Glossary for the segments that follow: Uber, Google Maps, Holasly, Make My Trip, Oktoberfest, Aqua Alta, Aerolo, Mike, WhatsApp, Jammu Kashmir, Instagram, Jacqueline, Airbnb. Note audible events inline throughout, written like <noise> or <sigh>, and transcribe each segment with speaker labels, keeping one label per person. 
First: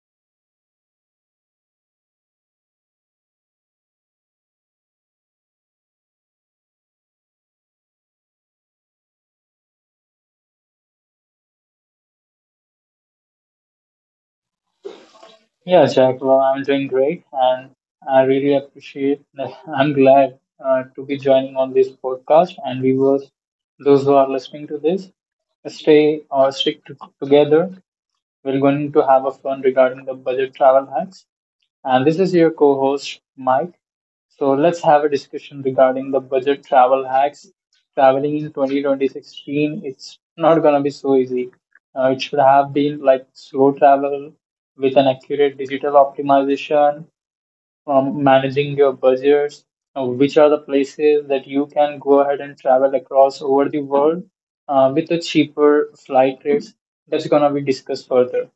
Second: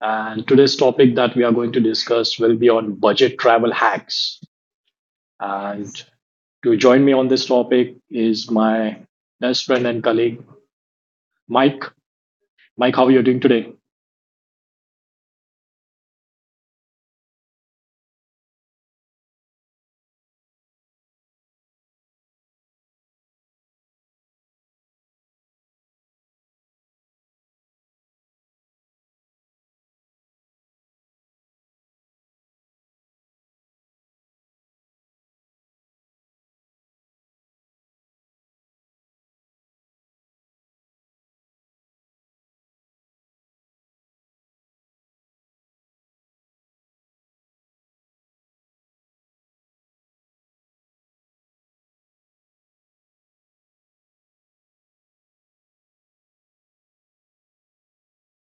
Speaker 1: And today's topic that we are going to discuss will be on budget travel hacks. And to join me on this topic is my best friend and colleague, Mike. Mike, how are you doing today?
Speaker 2: Yeah, Jacqueline, I'm doing great, and I really appreciate. <laughs> I'm glad to be joining on this podcast, and viewers, those who are listening to this, stay or stick to, together. We're going to have a fun regarding the budget travel hacks. And this is your co host, Mike. So let's have a discussion regarding the budget travel hacks. Traveling in twenty twenty sixteen, it's not going to be so easy. It should have been like slow travel with an accurate digital optimization, managing your budgets, which are the places that you can go ahead and travel across over the world with the cheaper flight rates. That's going to be discussed further.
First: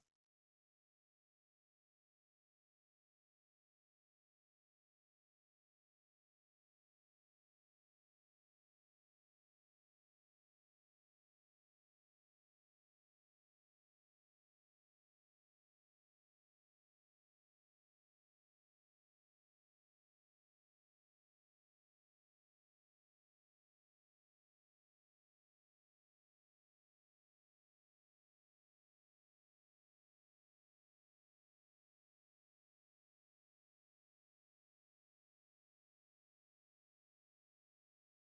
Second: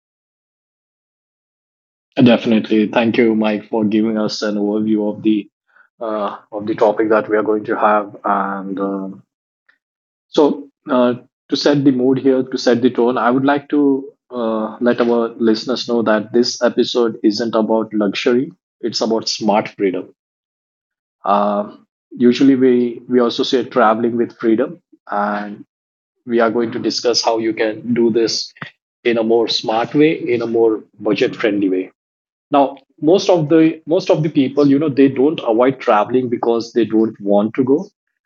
Speaker 1: Definitely. Thank you, Mike, for giving us an overview of the topic that we are going to have. So, uh, to set the mood here, to set the tone, I would like to let our listeners know that this episode isn't about luxury; it's about smart freedom. Uh, usually, we associate traveling with freedom, and we are going to discuss how you can do this in a more smart way, in a more budget friendly way. Now, most of the people, you know, they don't avoid traveling because they don't want to go.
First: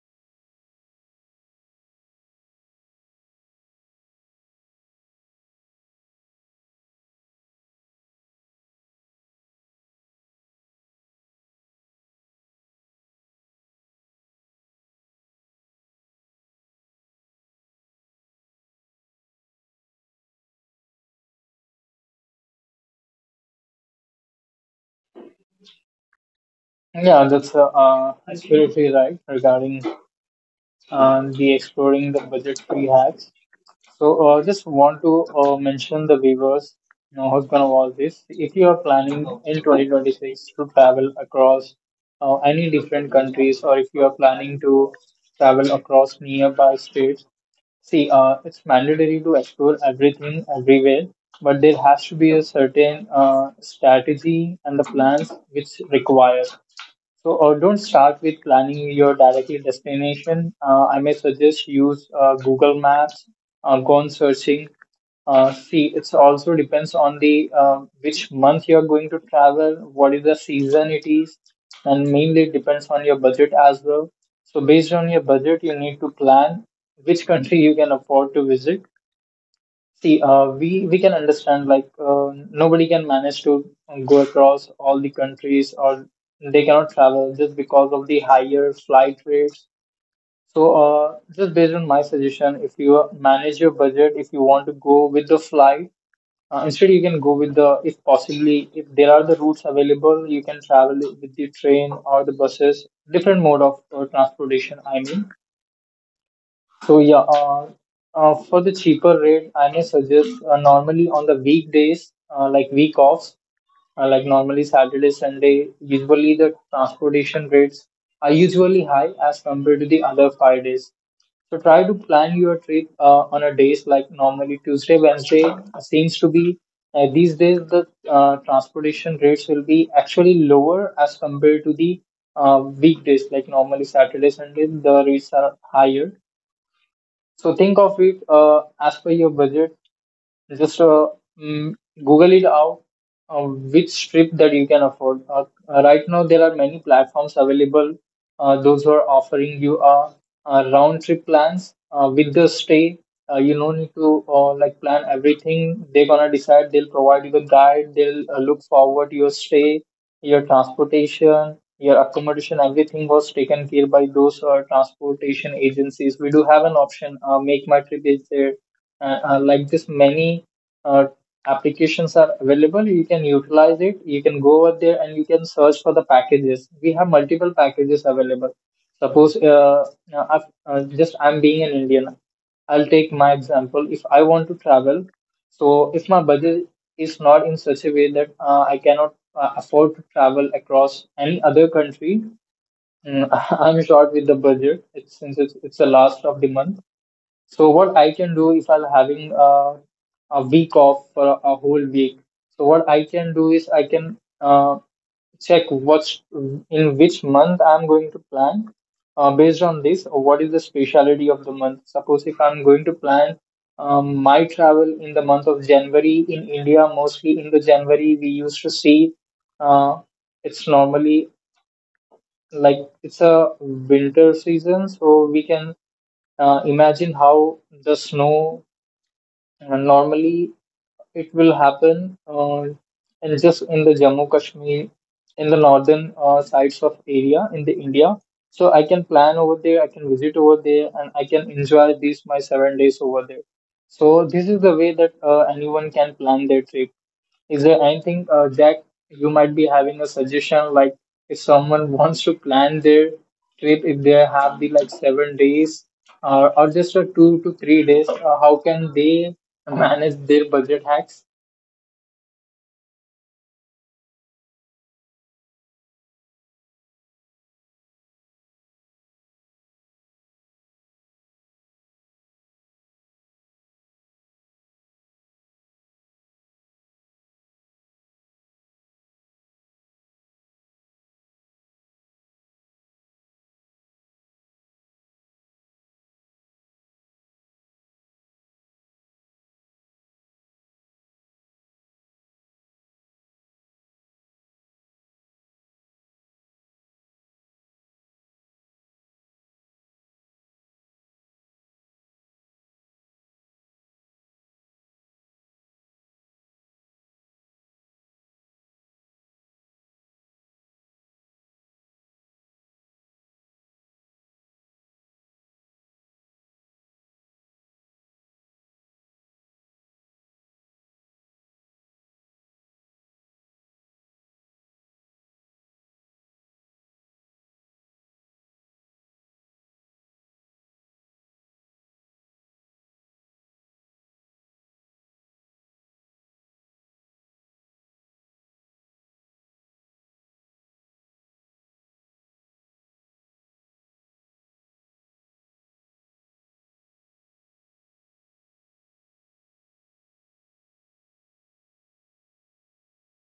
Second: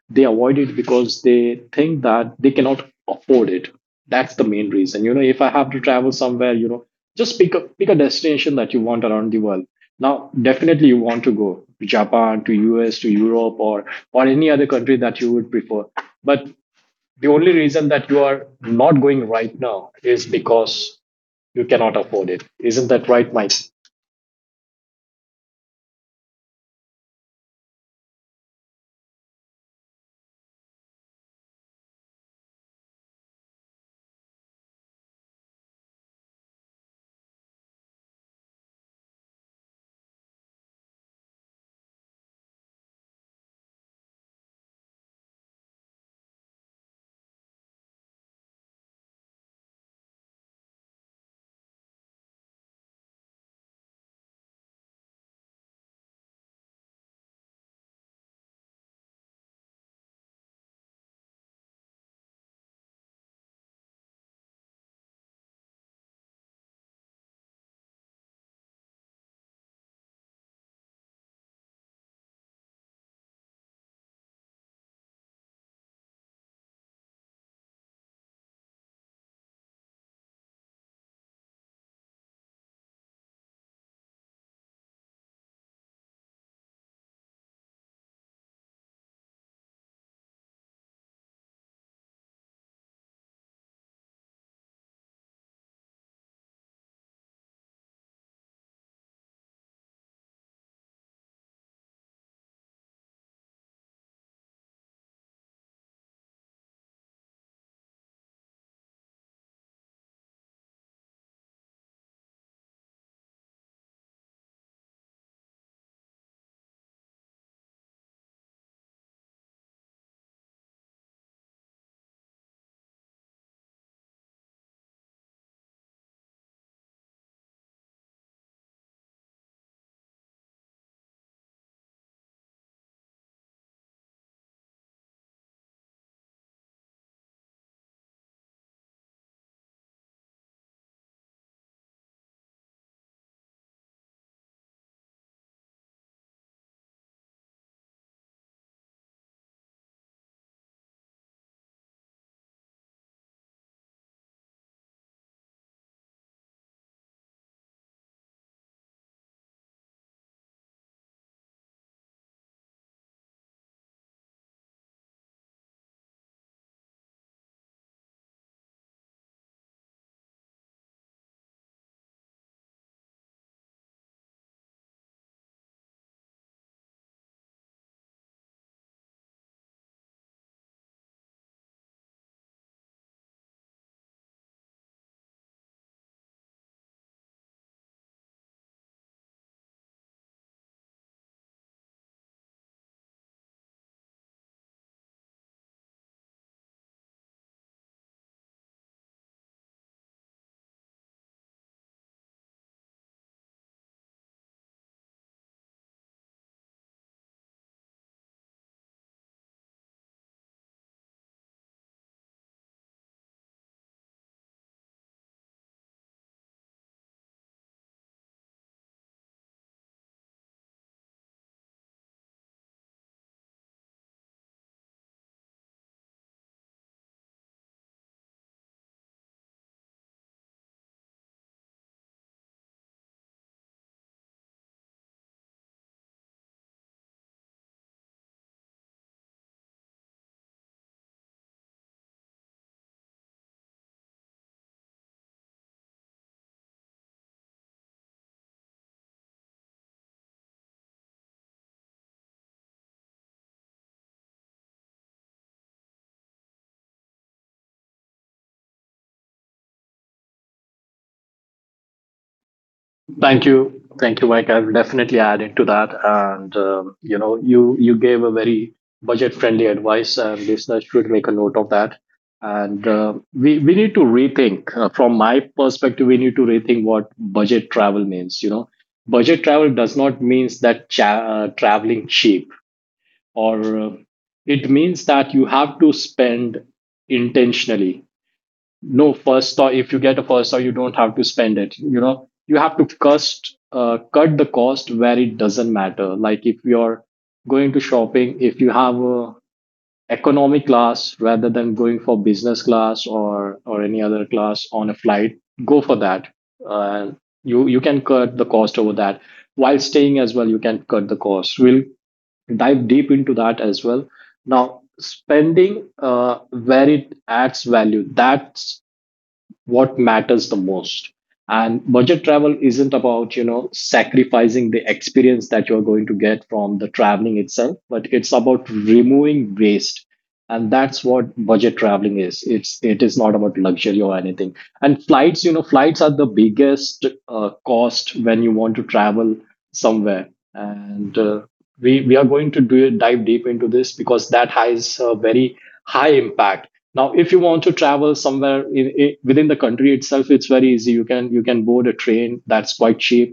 Speaker 1: They avoid it because they think that they cannot afford it. That's the main reason. You know, if I have to travel somewhere, you know, just pick a destination that you want around the world. Now definitely you want to go to Japan, to US, to Europe, or any other country that you would prefer. But the only reason that you are not going right now is because you cannot afford it. Isn't that right, Mike?
Speaker 2: Yeah, that's absolutely right regarding the exploring the budget free hacks. So, just want to mention the viewers, you know, who's going to watch this. If you are planning in 2026 to travel across any different countries, or if you are planning to travel across nearby states, see, it's mandatory to explore everything everywhere, but there has to be a certain strategy and the plans which requires. So, don't start with planning your directly destination. I may suggest use Google Maps, go on searching. See, it's also depends on the which month you're going to travel, what is the season it is, and mainly it depends on your budget as well. So, based on your budget, you need to plan which <laughs> country you can afford to visit. See, we can understand like nobody can manage to go across all the countries, or they cannot travel just because of the higher flight rates. So, just based on my suggestion, if you manage your budget, if you want to go with the flight, instead you can go with the, if possibly if there are the routes available, you can travel with the train or the buses, different mode of transportation. I mean, so yeah, for the cheaper rate, I may suggest normally on the weekdays, like week offs, like normally Saturday, Sunday. Usually the transportation rates are usually high as compared to the other five days. So try to plan your trip on a days like normally Tuesday, Wednesday seems to be these days the transportation rates will be actually lower as compared to the weekdays like normally Saturday, Sunday the rates are higher. So think of it as per your budget. Just uh, mm, Google it out, which strip that you can afford. Right now, there are many platforms available. Those who are offering you round trip plans with the stay. You don't need to like plan everything. They're gonna decide. They'll provide you the guide. They'll look forward to your stay, your transportation, your accommodation. Everything was taken care by those transportation agencies. We do have an option. Make My Trip is there. Like this many uh, applications are available. You can utilize it, you can go over there, and you can search for the packages. We have multiple packages available. Suppose just I'm being an Indian, I'll take my example. If I want to travel, so if my budget is not in such a way that I cannot afford to travel across any other country, mm, <laughs> I'm short with the budget. Since it's the last of the month. So what I can do, if I'm having a week off for a whole week. So what I can do is I can check what's in which month I'm going to plan. Based on this, what is the speciality of the month? Suppose if I'm going to plan my travel in the month of January in India, mostly in the January we used to see uh, it's normally like it's a winter season, so we can imagine how the snow normally it will happen, and just in the Jammu Kashmir in the northern sides of area in the India. So I can plan over there, I can visit over there, and I can enjoy these my 7 days over there. So this is the way that anyone can plan their trip. Is there anything, Jack, you might be having a suggestion like if someone wants to plan their trip, if they have the like 7 days or just a 2 to 3 days, how can they manage their budget hacks?
Speaker 1: Thank you. Thank you, Mike. I'll definitely add into that. And, you know, you gave a very budget friendly advice, and listeners should make a note of that. We need to rethink, from my perspective, we need to rethink what budget travel means. You know, budget travel does not means that traveling cheap, or it means that you have to spend intentionally. No, first, or if you get a first, or you don't have to spend it, you know, you have to cost cut the cost where it doesn't matter. Like if you're going to shopping, if you have a economy class rather than going for business class or any other class on a flight, go for that. Uh, you can cut the cost over that. While staying as well, you can cut the cost. We'll dive deep into that as well. Now spending where it adds value, that's what matters the most. And budget travel isn't about, you know, sacrificing the experience that you're going to get from the traveling itself, but it's about removing waste. And that's what budget traveling is. It's it is not about luxury or anything. And flights, you know, flights are the biggest cost when you want to travel somewhere. And we are going to do dive deep into this because that has a very high impact. Now if you want to travel somewhere in, I within the country itself, it's very easy. You can board a train. That's quite cheap,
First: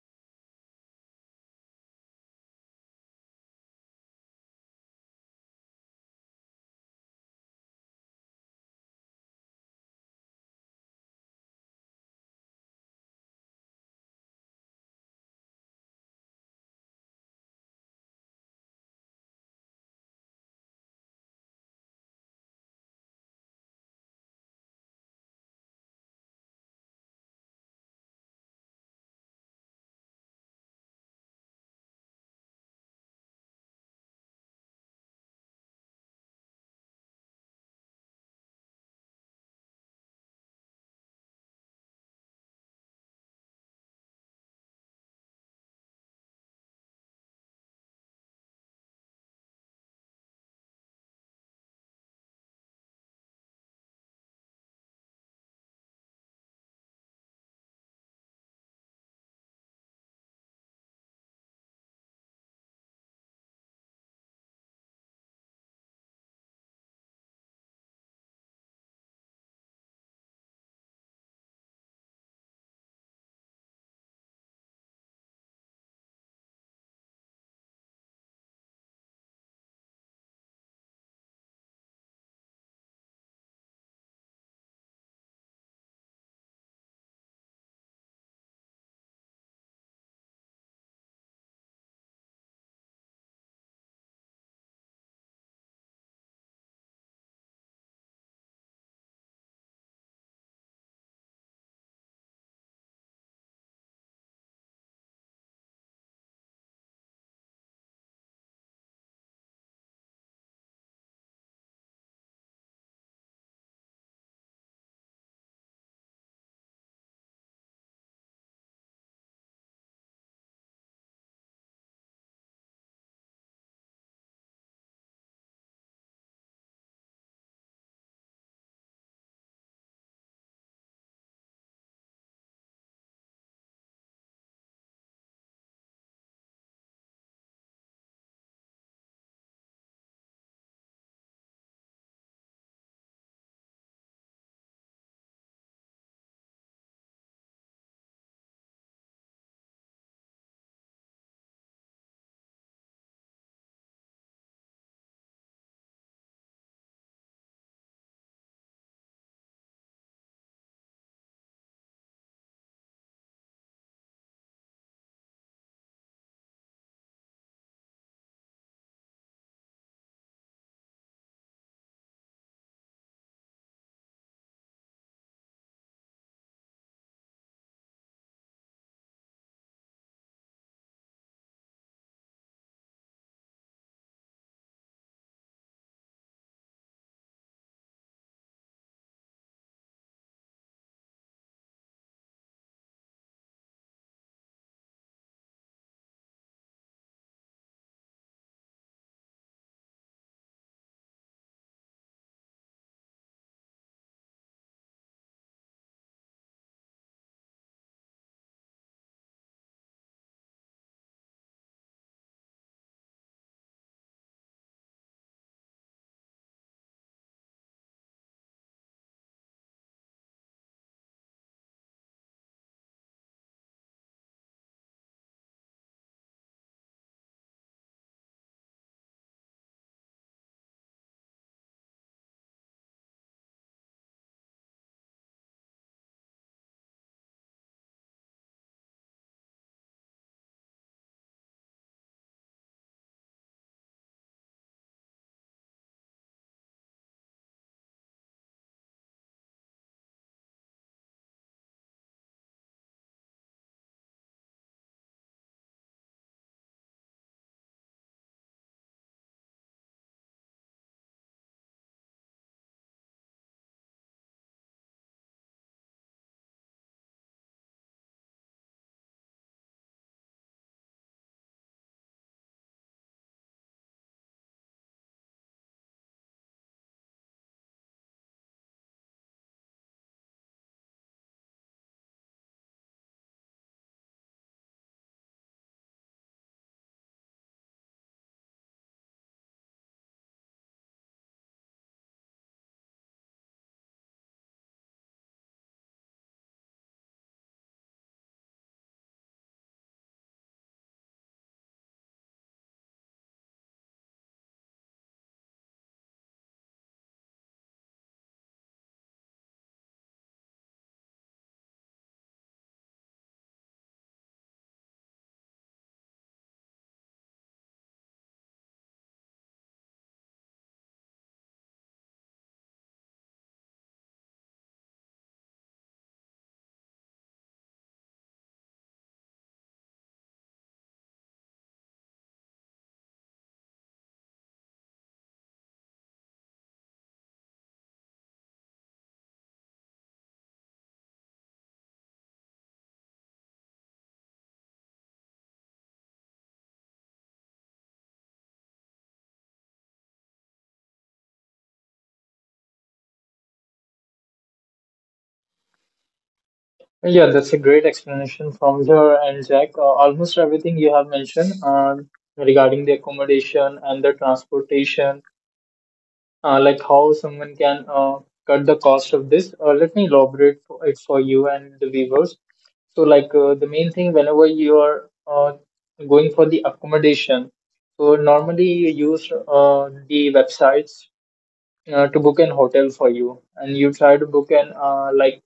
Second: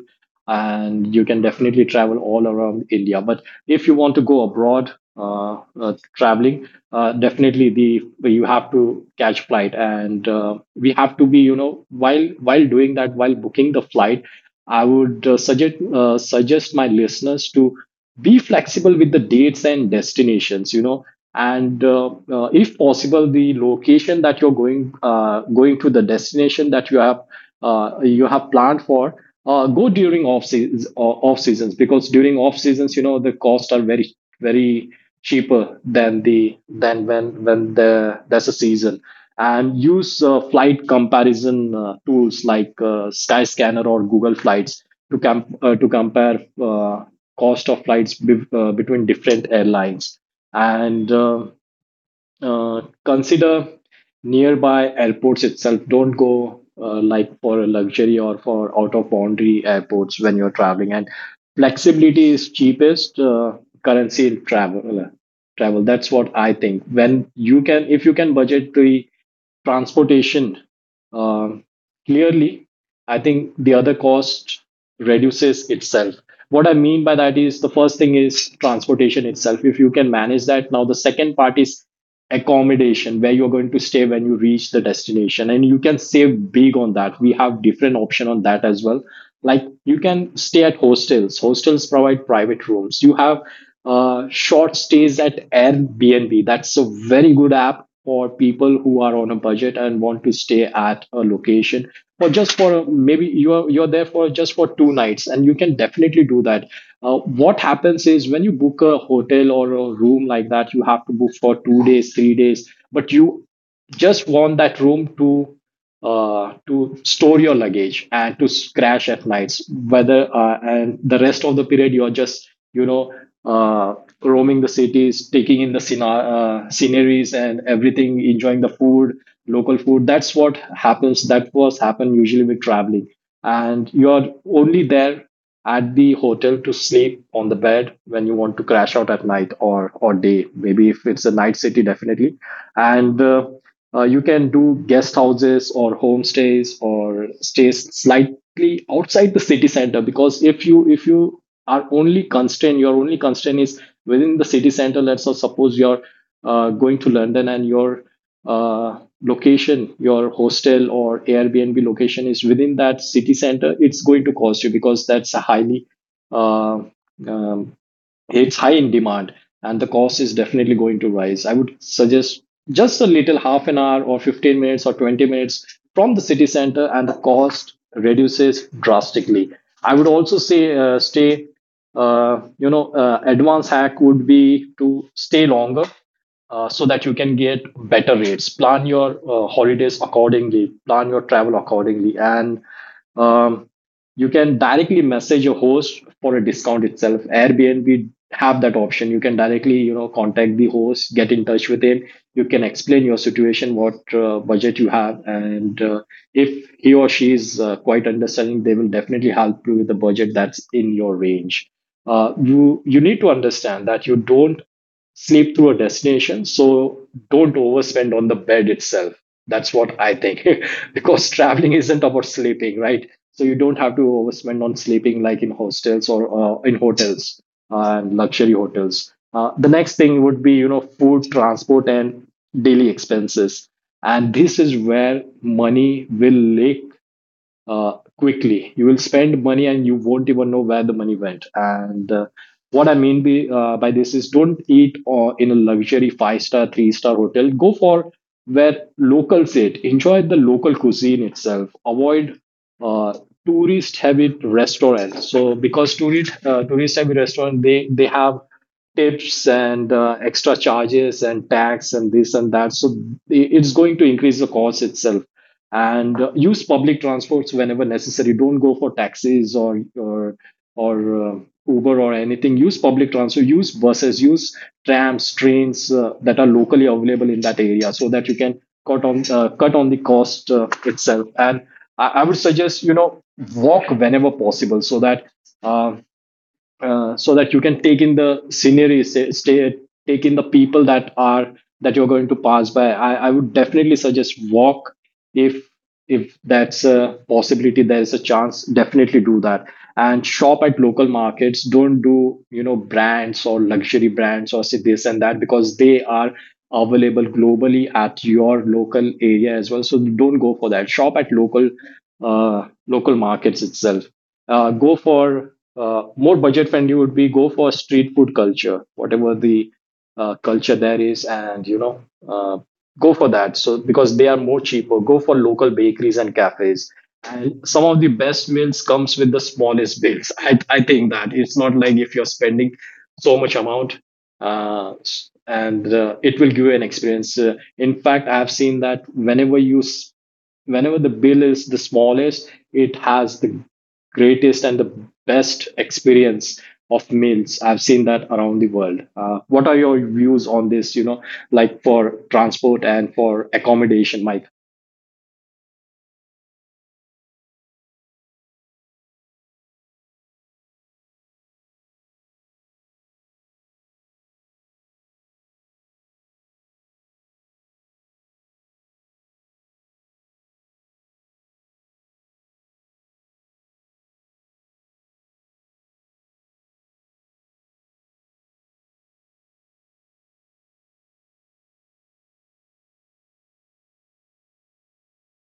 Speaker 1: and you can definitely travel all around India. But if you want to go abroad, traveling, definitely the you have to catch flight, and we have to be, you know, while doing that, while booking the flight, I would suggest my listeners to be flexible with the dates and destinations. You know. And If possible, the location that you're going to, the destination that you have planned for, go during off seasons. Off seasons, because during off seasons, you know, the costs are very very cheaper than the than when the there's a season. And use flight comparison tools like Skyscanner or Google Flights to to compare cost of flights between different airlines. And Consider nearby airports itself. Don't go like for a luxury or for out of boundary airports when you're traveling. And flexibility is cheapest currency in travel. Travel. That's what I think. When you can, if you can budget the transportation. um Clearly, I think the other cost reduces itself. What I mean by that is the first thing is transportation itself. If you can manage that, now the second part is accommodation, where you're going to stay when you reach the destination, and you can save big on that. We have different option on that as well. Like you can stay at hostels. Hostels provide private rooms. You have short stays at Airbnb. That's a very good app for people who are on a budget and want to stay at a location, or just for a, maybe you're there for just for two nights, and you can definitely do that. What happens is when you book a hotel or a room like that, you have to book for 2 days, 3 days, but you just want that room to store your luggage and to crash at nights, whether and the rest of the period you are just, you know, uh, roaming the cities, taking in the sceneries and everything, enjoying the food, local food. That's what happens. That was happen usually with traveling, and you are only there at the hotel to sleep on the bed when you want to crash out at night, or day, maybe if it's a night city, definitely. And you can do guest houses or homestays or stays slightly outside the city center, because if you are only constrained, your only constraint is within the city center. Let's say, suppose you're going to London, and you're location, your hostel or Airbnb location is within that city center, it's going to cost you because that's a highly uh, um, it's high in demand, and the cost is definitely going to rise. I would suggest just a little half an hour or 15 minutes or 20 minutes from the city center, and the cost reduces drastically. I would also say stay, you know, advanced hack would be to stay longer, so that you can get better rates. Plan your holidays accordingly, plan your travel accordingly, and um, you can directly message your host for a discount itself. Airbnb have that option. You can directly, you know, contact the host, get in touch with him, you can explain your situation, what budget you have, and if he or she is quite understanding, they will definitely help you with the budget that's in your range. You you need to understand that you don't sleep through a destination. So don't overspend on the bed itself. That's what I think. <laughs> Because traveling isn't about sleeping, right? So you don't have to overspend on sleeping like in hostels or in hotels and luxury hotels. The next thing would be, you know, food, transport, and daily expenses. And this is where money will leak uh, quickly. You will spend money and you won't even know where the money went. And What I mean by this is don't eat in a luxury five star, three-star hotel. Go for where locals eat. Enjoy the local cuisine itself. Avoid uh, tourist heavy restaurants. So because tourist heavy restaurant, they have tips and extra charges and tax and this and that. So it's going to increase the cost itself. And use public transports whenever necessary. Don't go for taxis or or uh, Uber or anything. Use public transport. Use buses. Use trams, trains that are locally available in that area, so that you can cut on the cost itself. And I would suggest, you know, walk whenever possible, so that. Uh, so that you can take in the scenery, say, stay, take in the people that you're going to pass by. I would definitely suggest walk if that's a possibility, there is a chance. Definitely do that, and shop at local markets. Don't do, you know, brands or luxury brands or say this and that, because they are available globally at your local area as well. So don't go for that. Shop at local markets itself. Go for More budget friendly would be go for street food culture, whatever the culture there is. And you know, uh, go for that, so because they are more cheaper. Go for local bakeries and cafes, and some of the best meals comes with the smallest bills. I think that it's not like if you're spending so much amount s- and it will give you an experience. In fact, I've seen that whenever the bill is the smallest, it has the greatest and the best experience of meals. I've seen that around the world. What are your views on this? You know, like for transport and for accommodation, Mike.
Speaker 2: Yeah, that's a great explanation from your end, Jack. Almost everything you have mentioned regarding the accommodation and the transportation, like how someone can cut the cost of this. Let me elaborate for it for you and the viewers. So, the main thing, whenever you are going for the accommodation, so normally you use the websites to book an hotel for you, and you try to book an uh, like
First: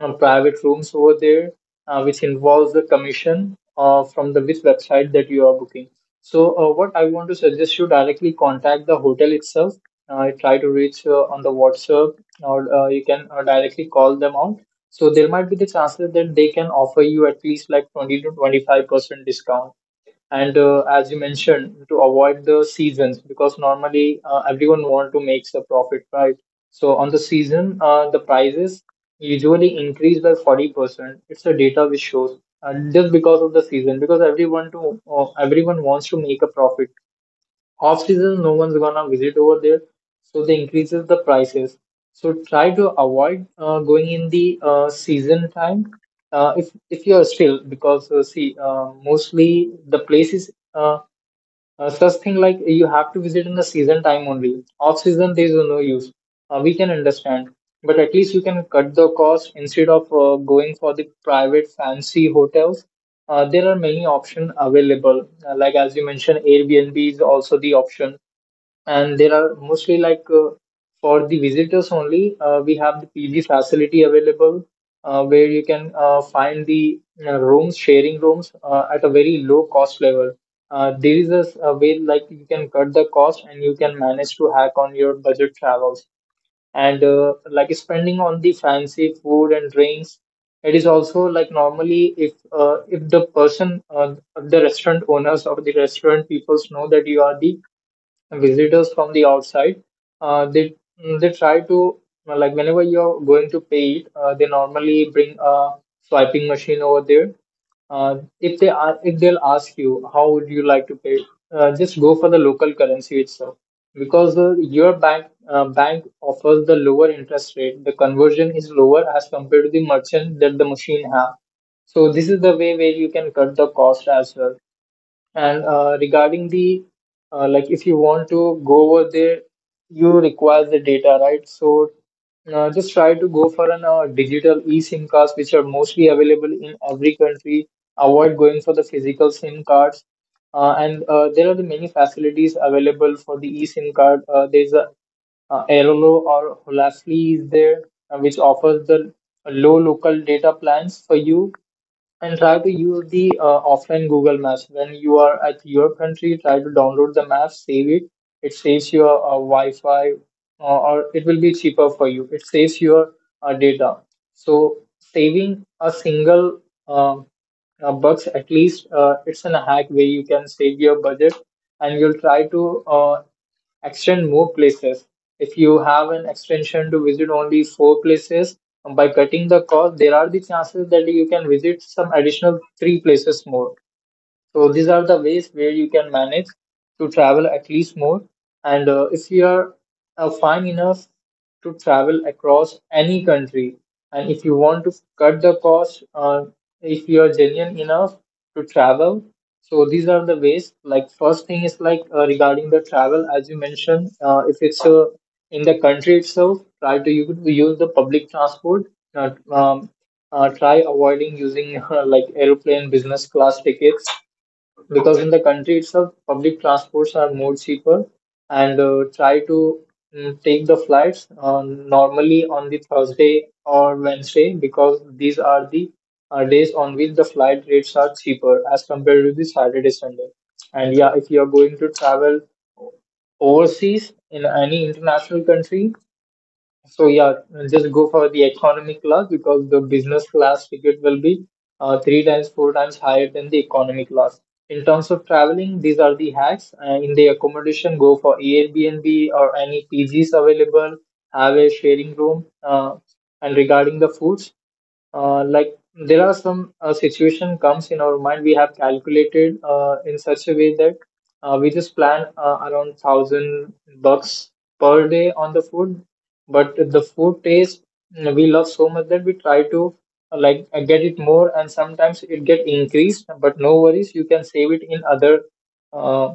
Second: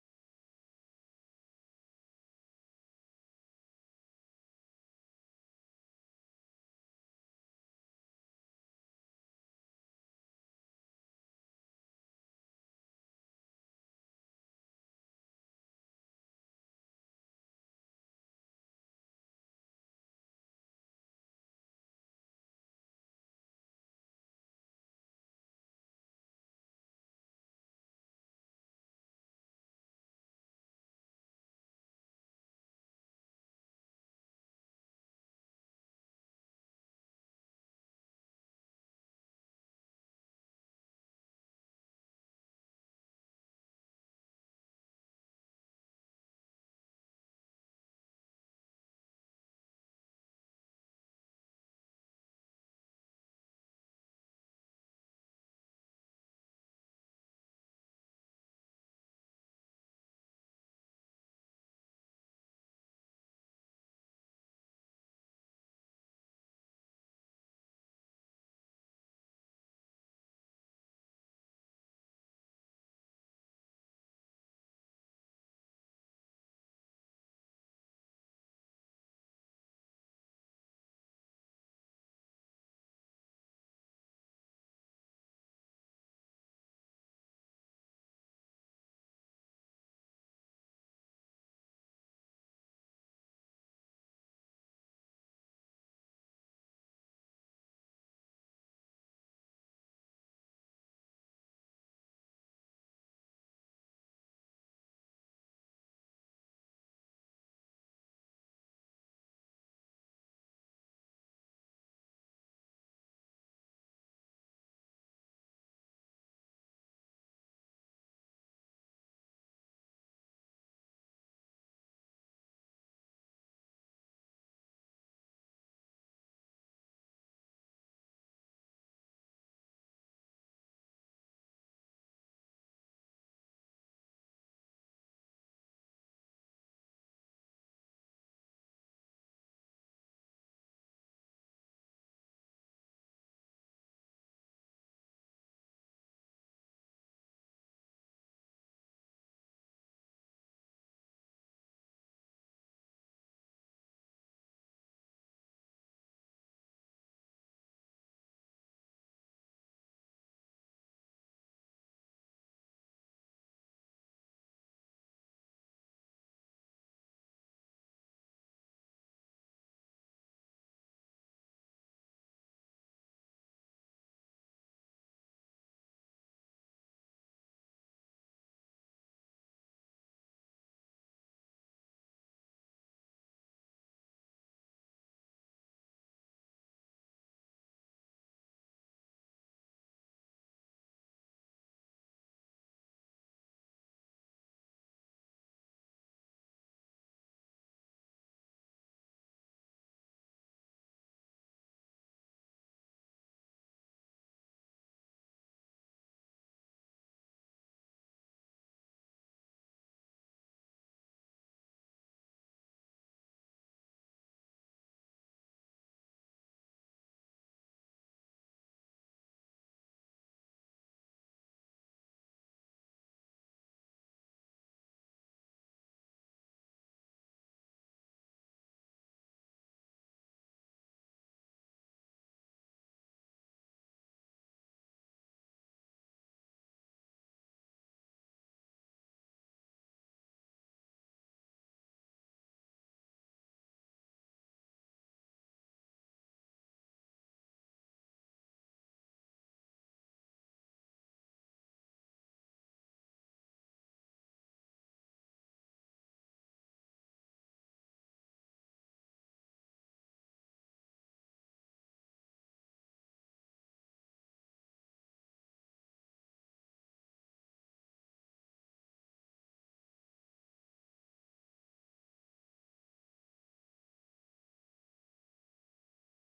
Speaker 2: uh, private rooms over there, which involves the commission from the which website that you are booking. So, what I want to suggest, you directly contact the hotel itself. Try to reach on the WhatsApp, or you can directly call them out. So there might be the chances that they can offer you at least like 20 to 25% discount. And as you mentioned, to avoid the seasons, because normally everyone want to make the profit, right? So on the season the prices usually increase by 40%. It's a data which shows just because of the season, because everyone wants to make a profit. Off season, no one's gonna visit over there, so they increases the prices. So try to avoid going in the season time. If you are still, because see mostly the places. Such thing like you have to visit in the season time only. Off season, there is no use. We can understand, but at least you can cut the cost instead of going for the private fancy hotels. There are many options available. Like as you mentioned, Airbnb is also the option, and there are mostly like for the visitors only, we have the PG facility available where you can find the rooms, sharing rooms at a very low cost level. There is a, a way like you can cut the cost and you can manage to hack on your budget travels. And like spending on the fancy food and drinks, it is also like normally if the person, the restaurant owners or the restaurant peoples know that you are the visitors from the outside. Uh, they they try to, like whenever you're going to pay it, they normally bring a swiping machine over there. If they'll ask you how would you like to pay, just go for the local currency itself, because your bank offers the lower interest rate. The conversion is lower as compared to the merchant that the machine have. So this is the way where you can cut the cost as well. And regarding the like, if you want to go over there, you require the data, right? So just try to go for an digital eSIM cards, which are mostly available in every country. Avoid going for the physical SIM cards. And there are the many facilities available for the eSIM card. There's a Aerolo or Holasly is there, which offers the low local data plans for you. And try to use the offline Google Maps. When you are at your country, try to download the map, save it. It saves your Wi-Fi, or it will be cheaper for you. It saves your data. So saving a single um, bucks at least, it's in a hack way you can save your budget, and you'll try to. Extend more places. If you have an extension to visit only 4 places, by cutting the cost, there are the chances that you can visit some additional 3 places more. So these are the ways where you can manage to travel at least more. And if you are fine enough to travel across any country, and if you want to cut the cost, if you are genuine enough to travel, so these are the ways. Like first thing is like regarding the travel, as you mentioned, if it's in the country itself, try to use the public transport. Not, try avoiding using <laughs> like airplane business class tickets because in the country itself, public transports are more cheaper and try to take the flights normally on the Thursday or Wednesday because these are the days on which the flight rates are cheaper as compared to the Saturday, Sunday. And yeah, if you are going to travel overseas in any international country, so yeah, just go for the economy class because the business class ticket will be three times, four times higher than the economy class. In terms of traveling, these are the hacks. In the accommodation, go for Airbnb or any PGs available. Have a sharing room. And regarding the foods, uh, like there are some situation comes in our mind. We have calculated in such a way that we just plan around 1,000 bucks per day on the food, but the food taste, we love so much that we try to get it more, and sometimes it get increased. But no worries, you can save it in other uh,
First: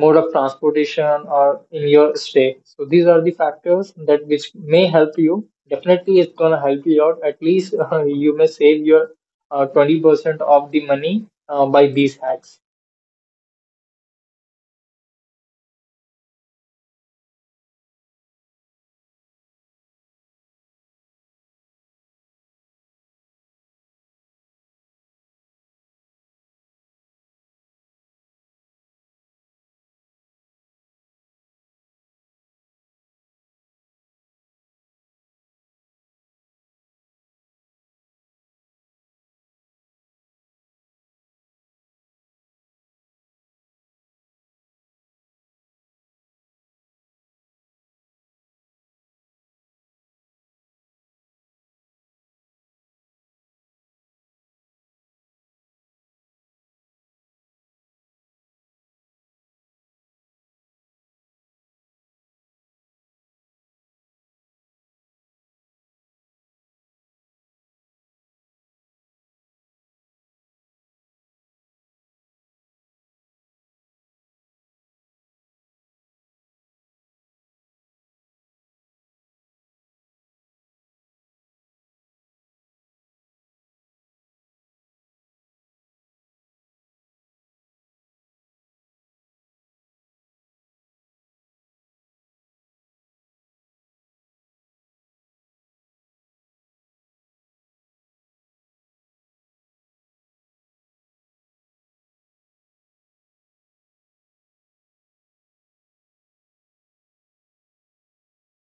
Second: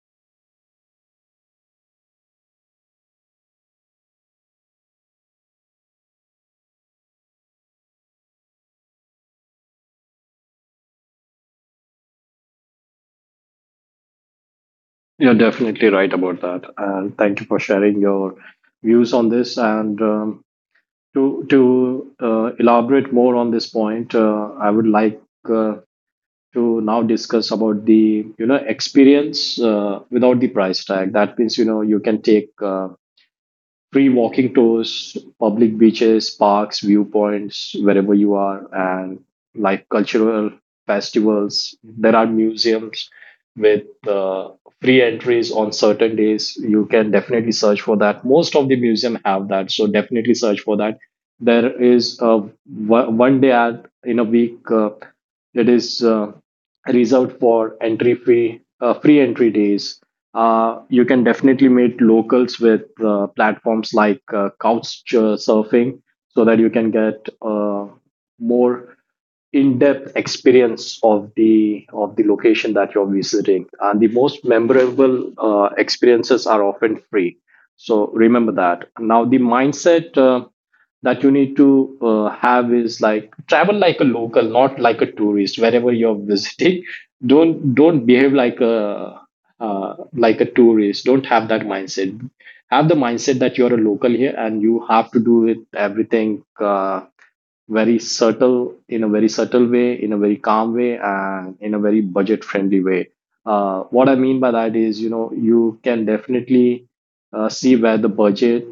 Speaker 2: mode of transportation or in your stay. So these are the factors that which may help you. Definitely it's going to help you out. At least <laughs> you may save your 20% of the money by these hacks.
Speaker 1: You're definitely right about that, and thank you for sharing your views on this. And to elaborate more on this point, I would like uh, to now discuss about the experience without the price tag. That means you know you can take free walking tours, public beaches, parks, viewpoints, wherever you are, and like cultural festivals. There are museums with free entries on certain days. You can definitely search for that. Most of the museum have that, so definitely search for that. There is one day ad in a week, that is reserved for entry free, free entry days. You can definitely meet locals with platforms like couch surfing, so that you can get more in-depth experience of the location that you're visiting. And the most memorable experiences are often free, so remember that. Now the mindset that you need to have is like travel like a local, not like a tourist wherever you're <laughs> visiting. Don't behave like a tourist. Don't have that mindset. Have the mindset that you're a local here and you have to do it everything very subtle, in a very subtle way, in a very calm way, and in a very budget friendly way. What I mean by that is, you know, you can definitely see where the budget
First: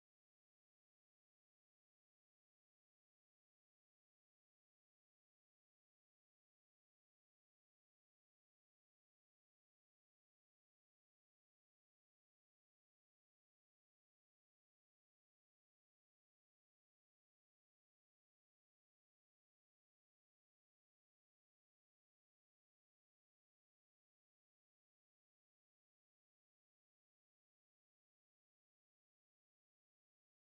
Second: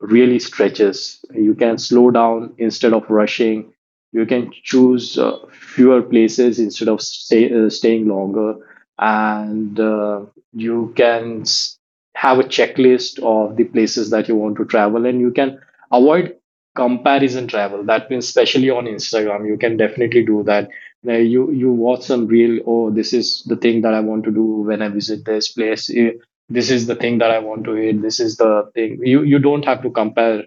Speaker 1: really stretches. You can slow down instead of rushing. You can choose fewer places instead of staying longer. And you can have a checklist of the places that you want to travel, and you can avoid comparison travel. That means especially on instagram you can definitely do that, where you watch some reel. Oh, this is the thing that I want to do when I visit this place. This is the thing that I want to eat. This is the thing. You don't have to compare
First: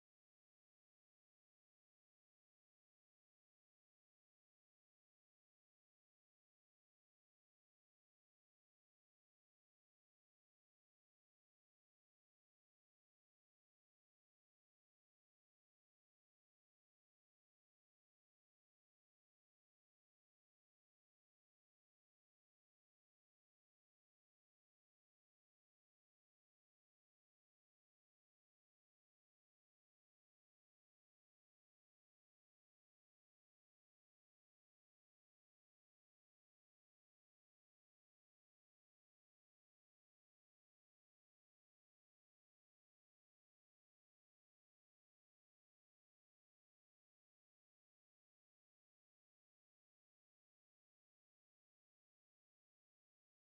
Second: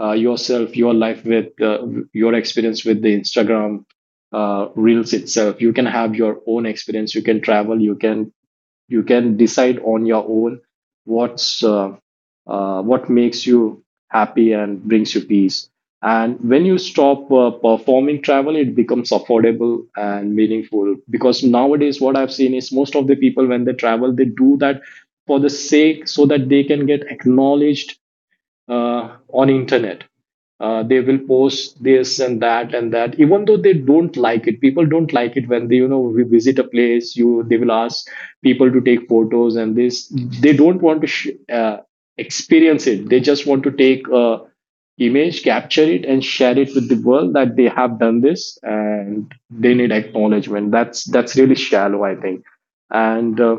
Speaker 1: yourself, your life, with your experience with the instagram reels itself. You can have your own experience. You can travel. You can decide on your own what's what makes you happy and brings you peace. And when you stop performing travel, it becomes affordable and meaningful, because nowadays what I've seen is most of the people when they travel, they do that for the sake, so that they can get acknowledged on internet. They will post this and that even though they don't like it. People don't like it. When they, you know, we visit a place, you, they will ask people to take photos and this. They don't want to experience it. They just want to take a image, capture it, and share it with the world that they have done this, and they need acknowledgement. That's really shallow, I think. And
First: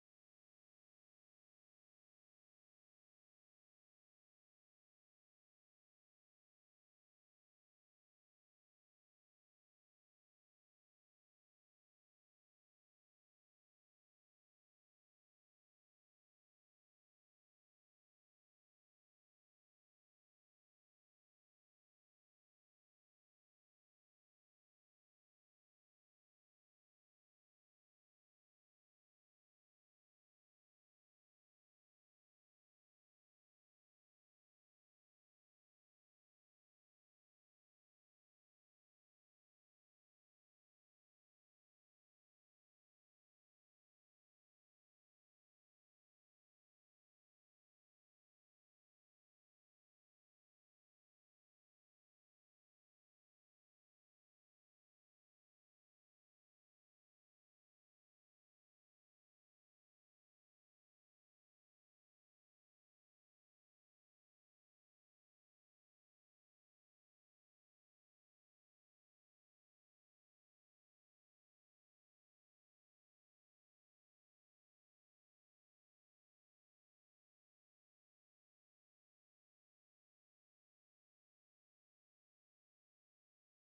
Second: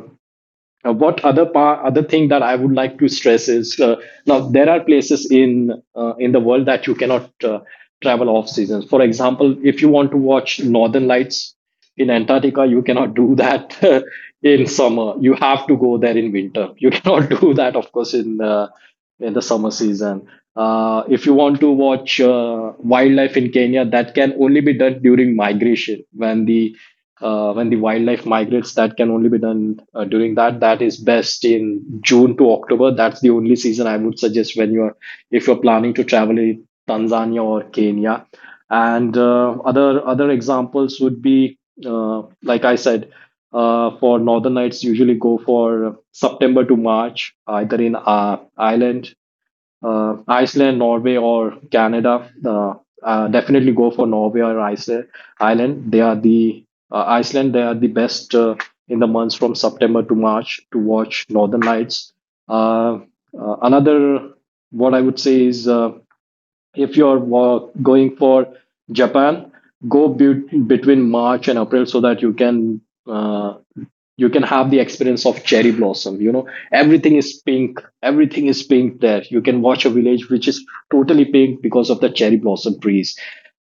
Speaker 1: now, what other other thing that I would like to stress is, now there are places in the world that you cannot travel off seasons. For example, if you want to watch northern lights in Antarctica, you cannot do that <laughs> in summer. You have to go there in winter. You <laughs> cannot do that, of course, in the summer season. If you want to watch wildlife in Kenya, that can only be done during migration. When the wildlife migrates, that can only be done during that. That is best in June to October. That's the only season I would suggest when you are, if you're planning to travel in Tanzania or Kenya. And other examples would be, like I said, for Northern Lights, usually go for September to March, either in Ireland, Iceland, Norway, or Canada. Definitely go for Norway or Iceland. Ireland. They are the Iceland. They are the best in the months from September to March to watch Northern Lights. Uh, another, what I would say is, if you're going for Japan, go between March and April so that you can. You can have the experience of cherry blossom. You know, everything is pink. Everything is pink there. You can watch a village which is totally pink because of the cherry blossom trees.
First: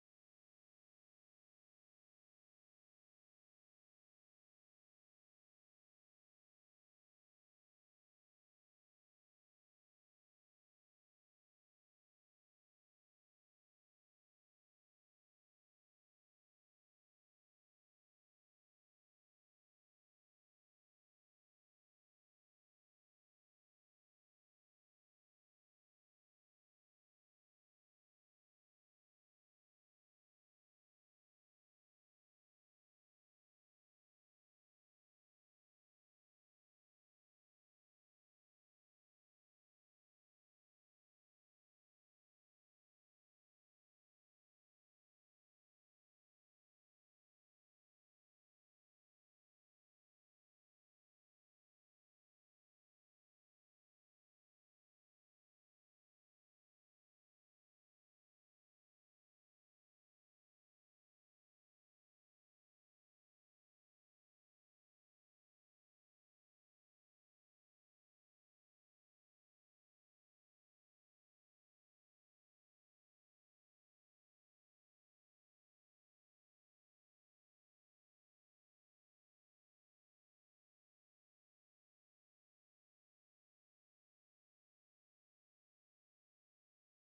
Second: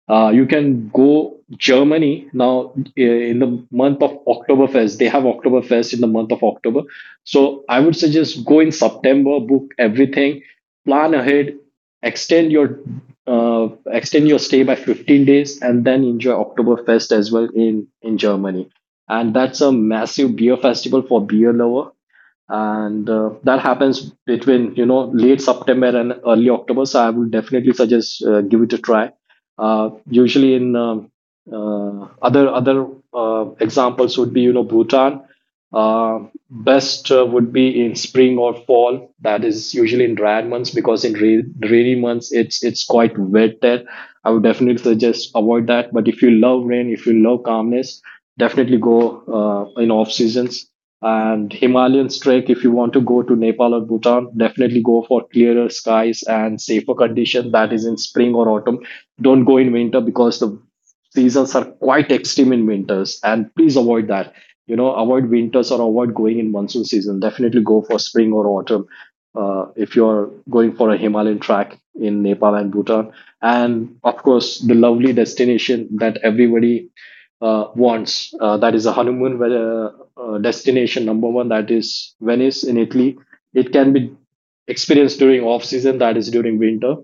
Speaker 1: You can go germany now. In the month of oktoberfest, they have oktoberfest in the month of october. So I would suggest go in september, book everything, plan ahead, extend your extend your stay by 15 days, and then enjoy Oktoberfest as well in Germany. And that's a massive beer festival for beer lover, and that happens between, you know, late september and early october. So I would definitely suggest, give it a try. Usually in other examples would be, you know, bhutan. uh, Best would be in spring or fall. That is usually in dry months, because in rainy months it's quite wet there. I would definitely suggest avoid that. But if you love rain, if you love calmness, definitely go in off seasons. And Himalayan trek, if you want to go to Nepal or Bhutan, definitely go for clearer skies and safer condition. That is in spring or autumn. Don't go in winter, because the seasons are quite extreme in winters, and please avoid that. You know, avoid winters or avoid going in monsoon season. Definitely go for spring or autumn if you're going for a Himalayan track in Nepal and Bhutan. And of course, the lovely destination that everybody wants. That is a honeymoon where, destination number one. That is Venice in Italy. It can be experienced during off season. That is during winter,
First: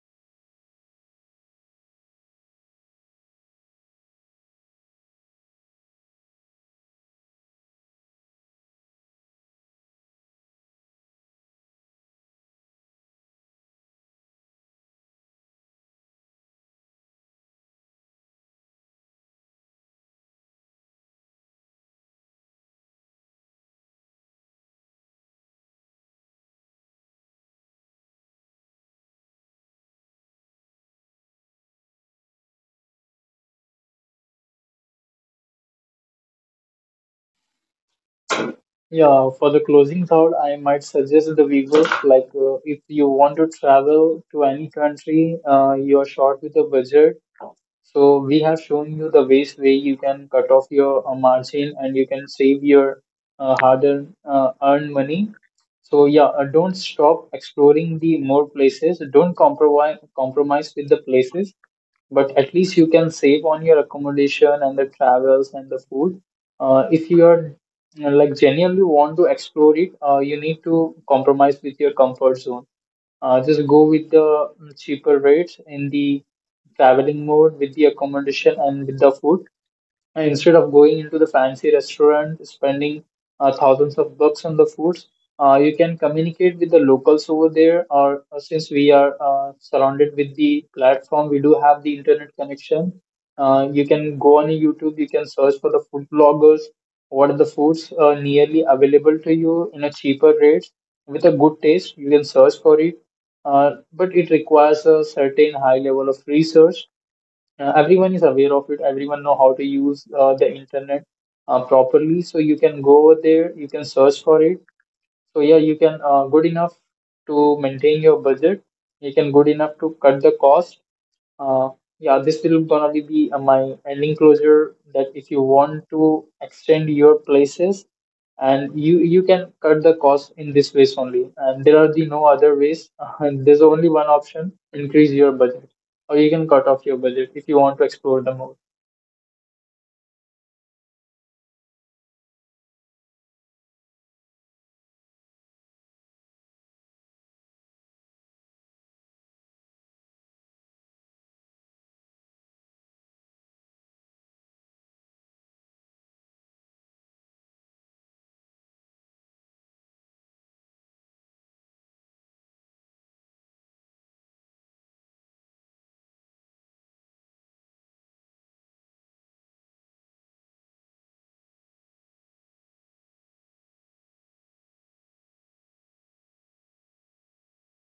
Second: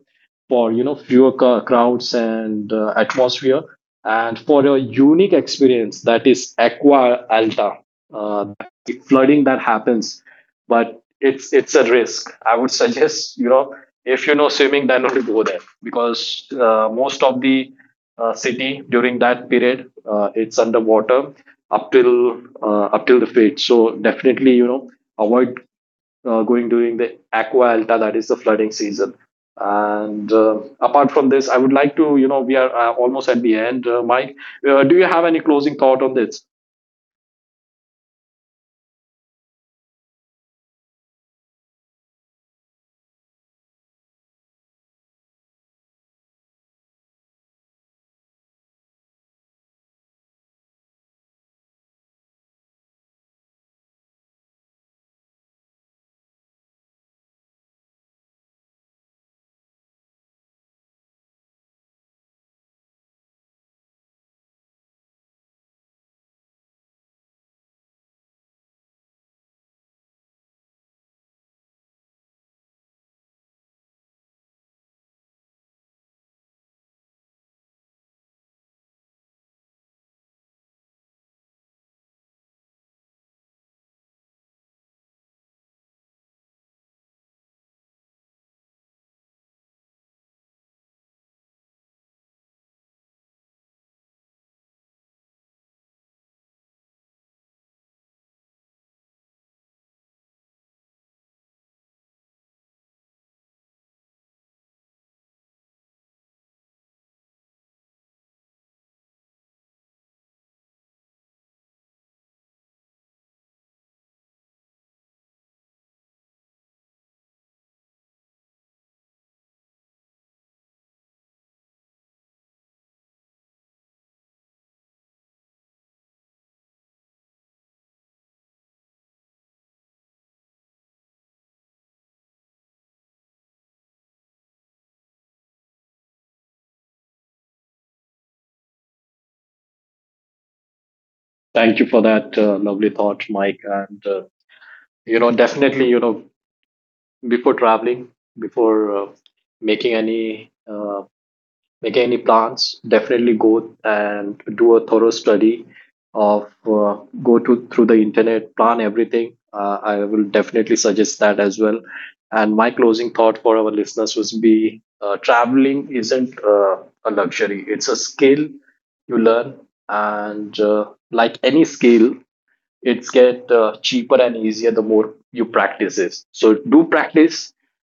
Speaker 1: for you know fewer crowds and atmosphere, and for a unique experience that is Aqua Alta. Uh, the flooding that happens, but it's a risk. I would <laughs> suggest, you know, if you know swimming, then only go there, because most of the city during that period. It's underwater up till the fate. So definitely, you know, avoid going during the aqua alta, that is the flooding season. And apart from this, I would like to, you know, we are almost at the end, Mike. Do you have any closing thought on this?
Speaker 2: Yeah, for the closing thought, I might suggest the viewers, like if you want to travel to any country, you are short with a budget. So we have shown you the ways way you can cut off your margin, and you can save your hard-earned earned money. So yeah, don't stop exploring the more places. Don't compromise with the places, but at least you can save on your accommodation and the travels and the food. If you are, you know, like genuinely want to explore it, you need to compromise with your comfort zone. Just go with the cheaper rates in the traveling mode, with the accommodation and with the food. And instead of going into the fancy restaurant, spending thousands of bucks on the foods, you can communicate with the locals over there. Or since we are surrounded with the platform, we do have the internet connection. You can go on YouTube, you can search for the food bloggers, what are the foods nearly available to you in a cheaper rate with a good taste. You can search for it, but it requires a certain high level of research. Everyone is aware of it. Everyone know how to use the internet properly, so you can go over there, you can search for it. So yeah, you can good enough to maintain your budget. You can good enough to cut the cost. uh, yeah, this will gonna be the, my ending closure, that if you want to extend your places, and you can cut the cost in this ways only, and there are the no other ways <laughs> and there's only one option: increase your budget, or you can cut off your budget if you want to explore the more
Speaker 1: Thank you for that lovely thought, Mike. And you know, definitely, you know, before traveling, before making any make any plans, definitely go and do a thorough study of go to through the internet, plan everything. I will definitely suggest that as well. And my closing thought for our listeners would be: traveling isn't a luxury; it's a skill you learn, and like any skill, it's get cheaper and easier the more you practice it. So do practice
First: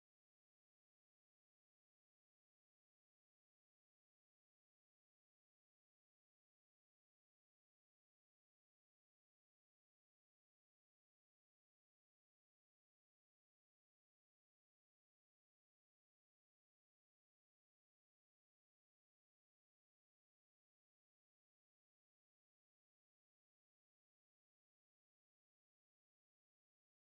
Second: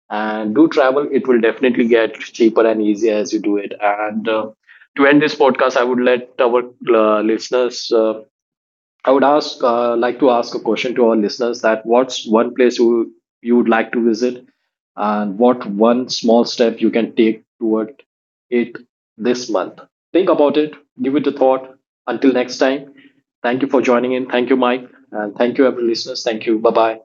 Speaker 1: and do travel. It will definitely get cheaper and easier as you do it. And to end this podcast, I would let our listeners, I would ask, like to ask a question to our listeners, that what's one place you would like to visit, and what one small step you can take toward it this month. Think about it. Give it a thought. Until next time, thank you for joining in. Thank you, Mike, and thank you, every listeners. Thank you. Bye bye.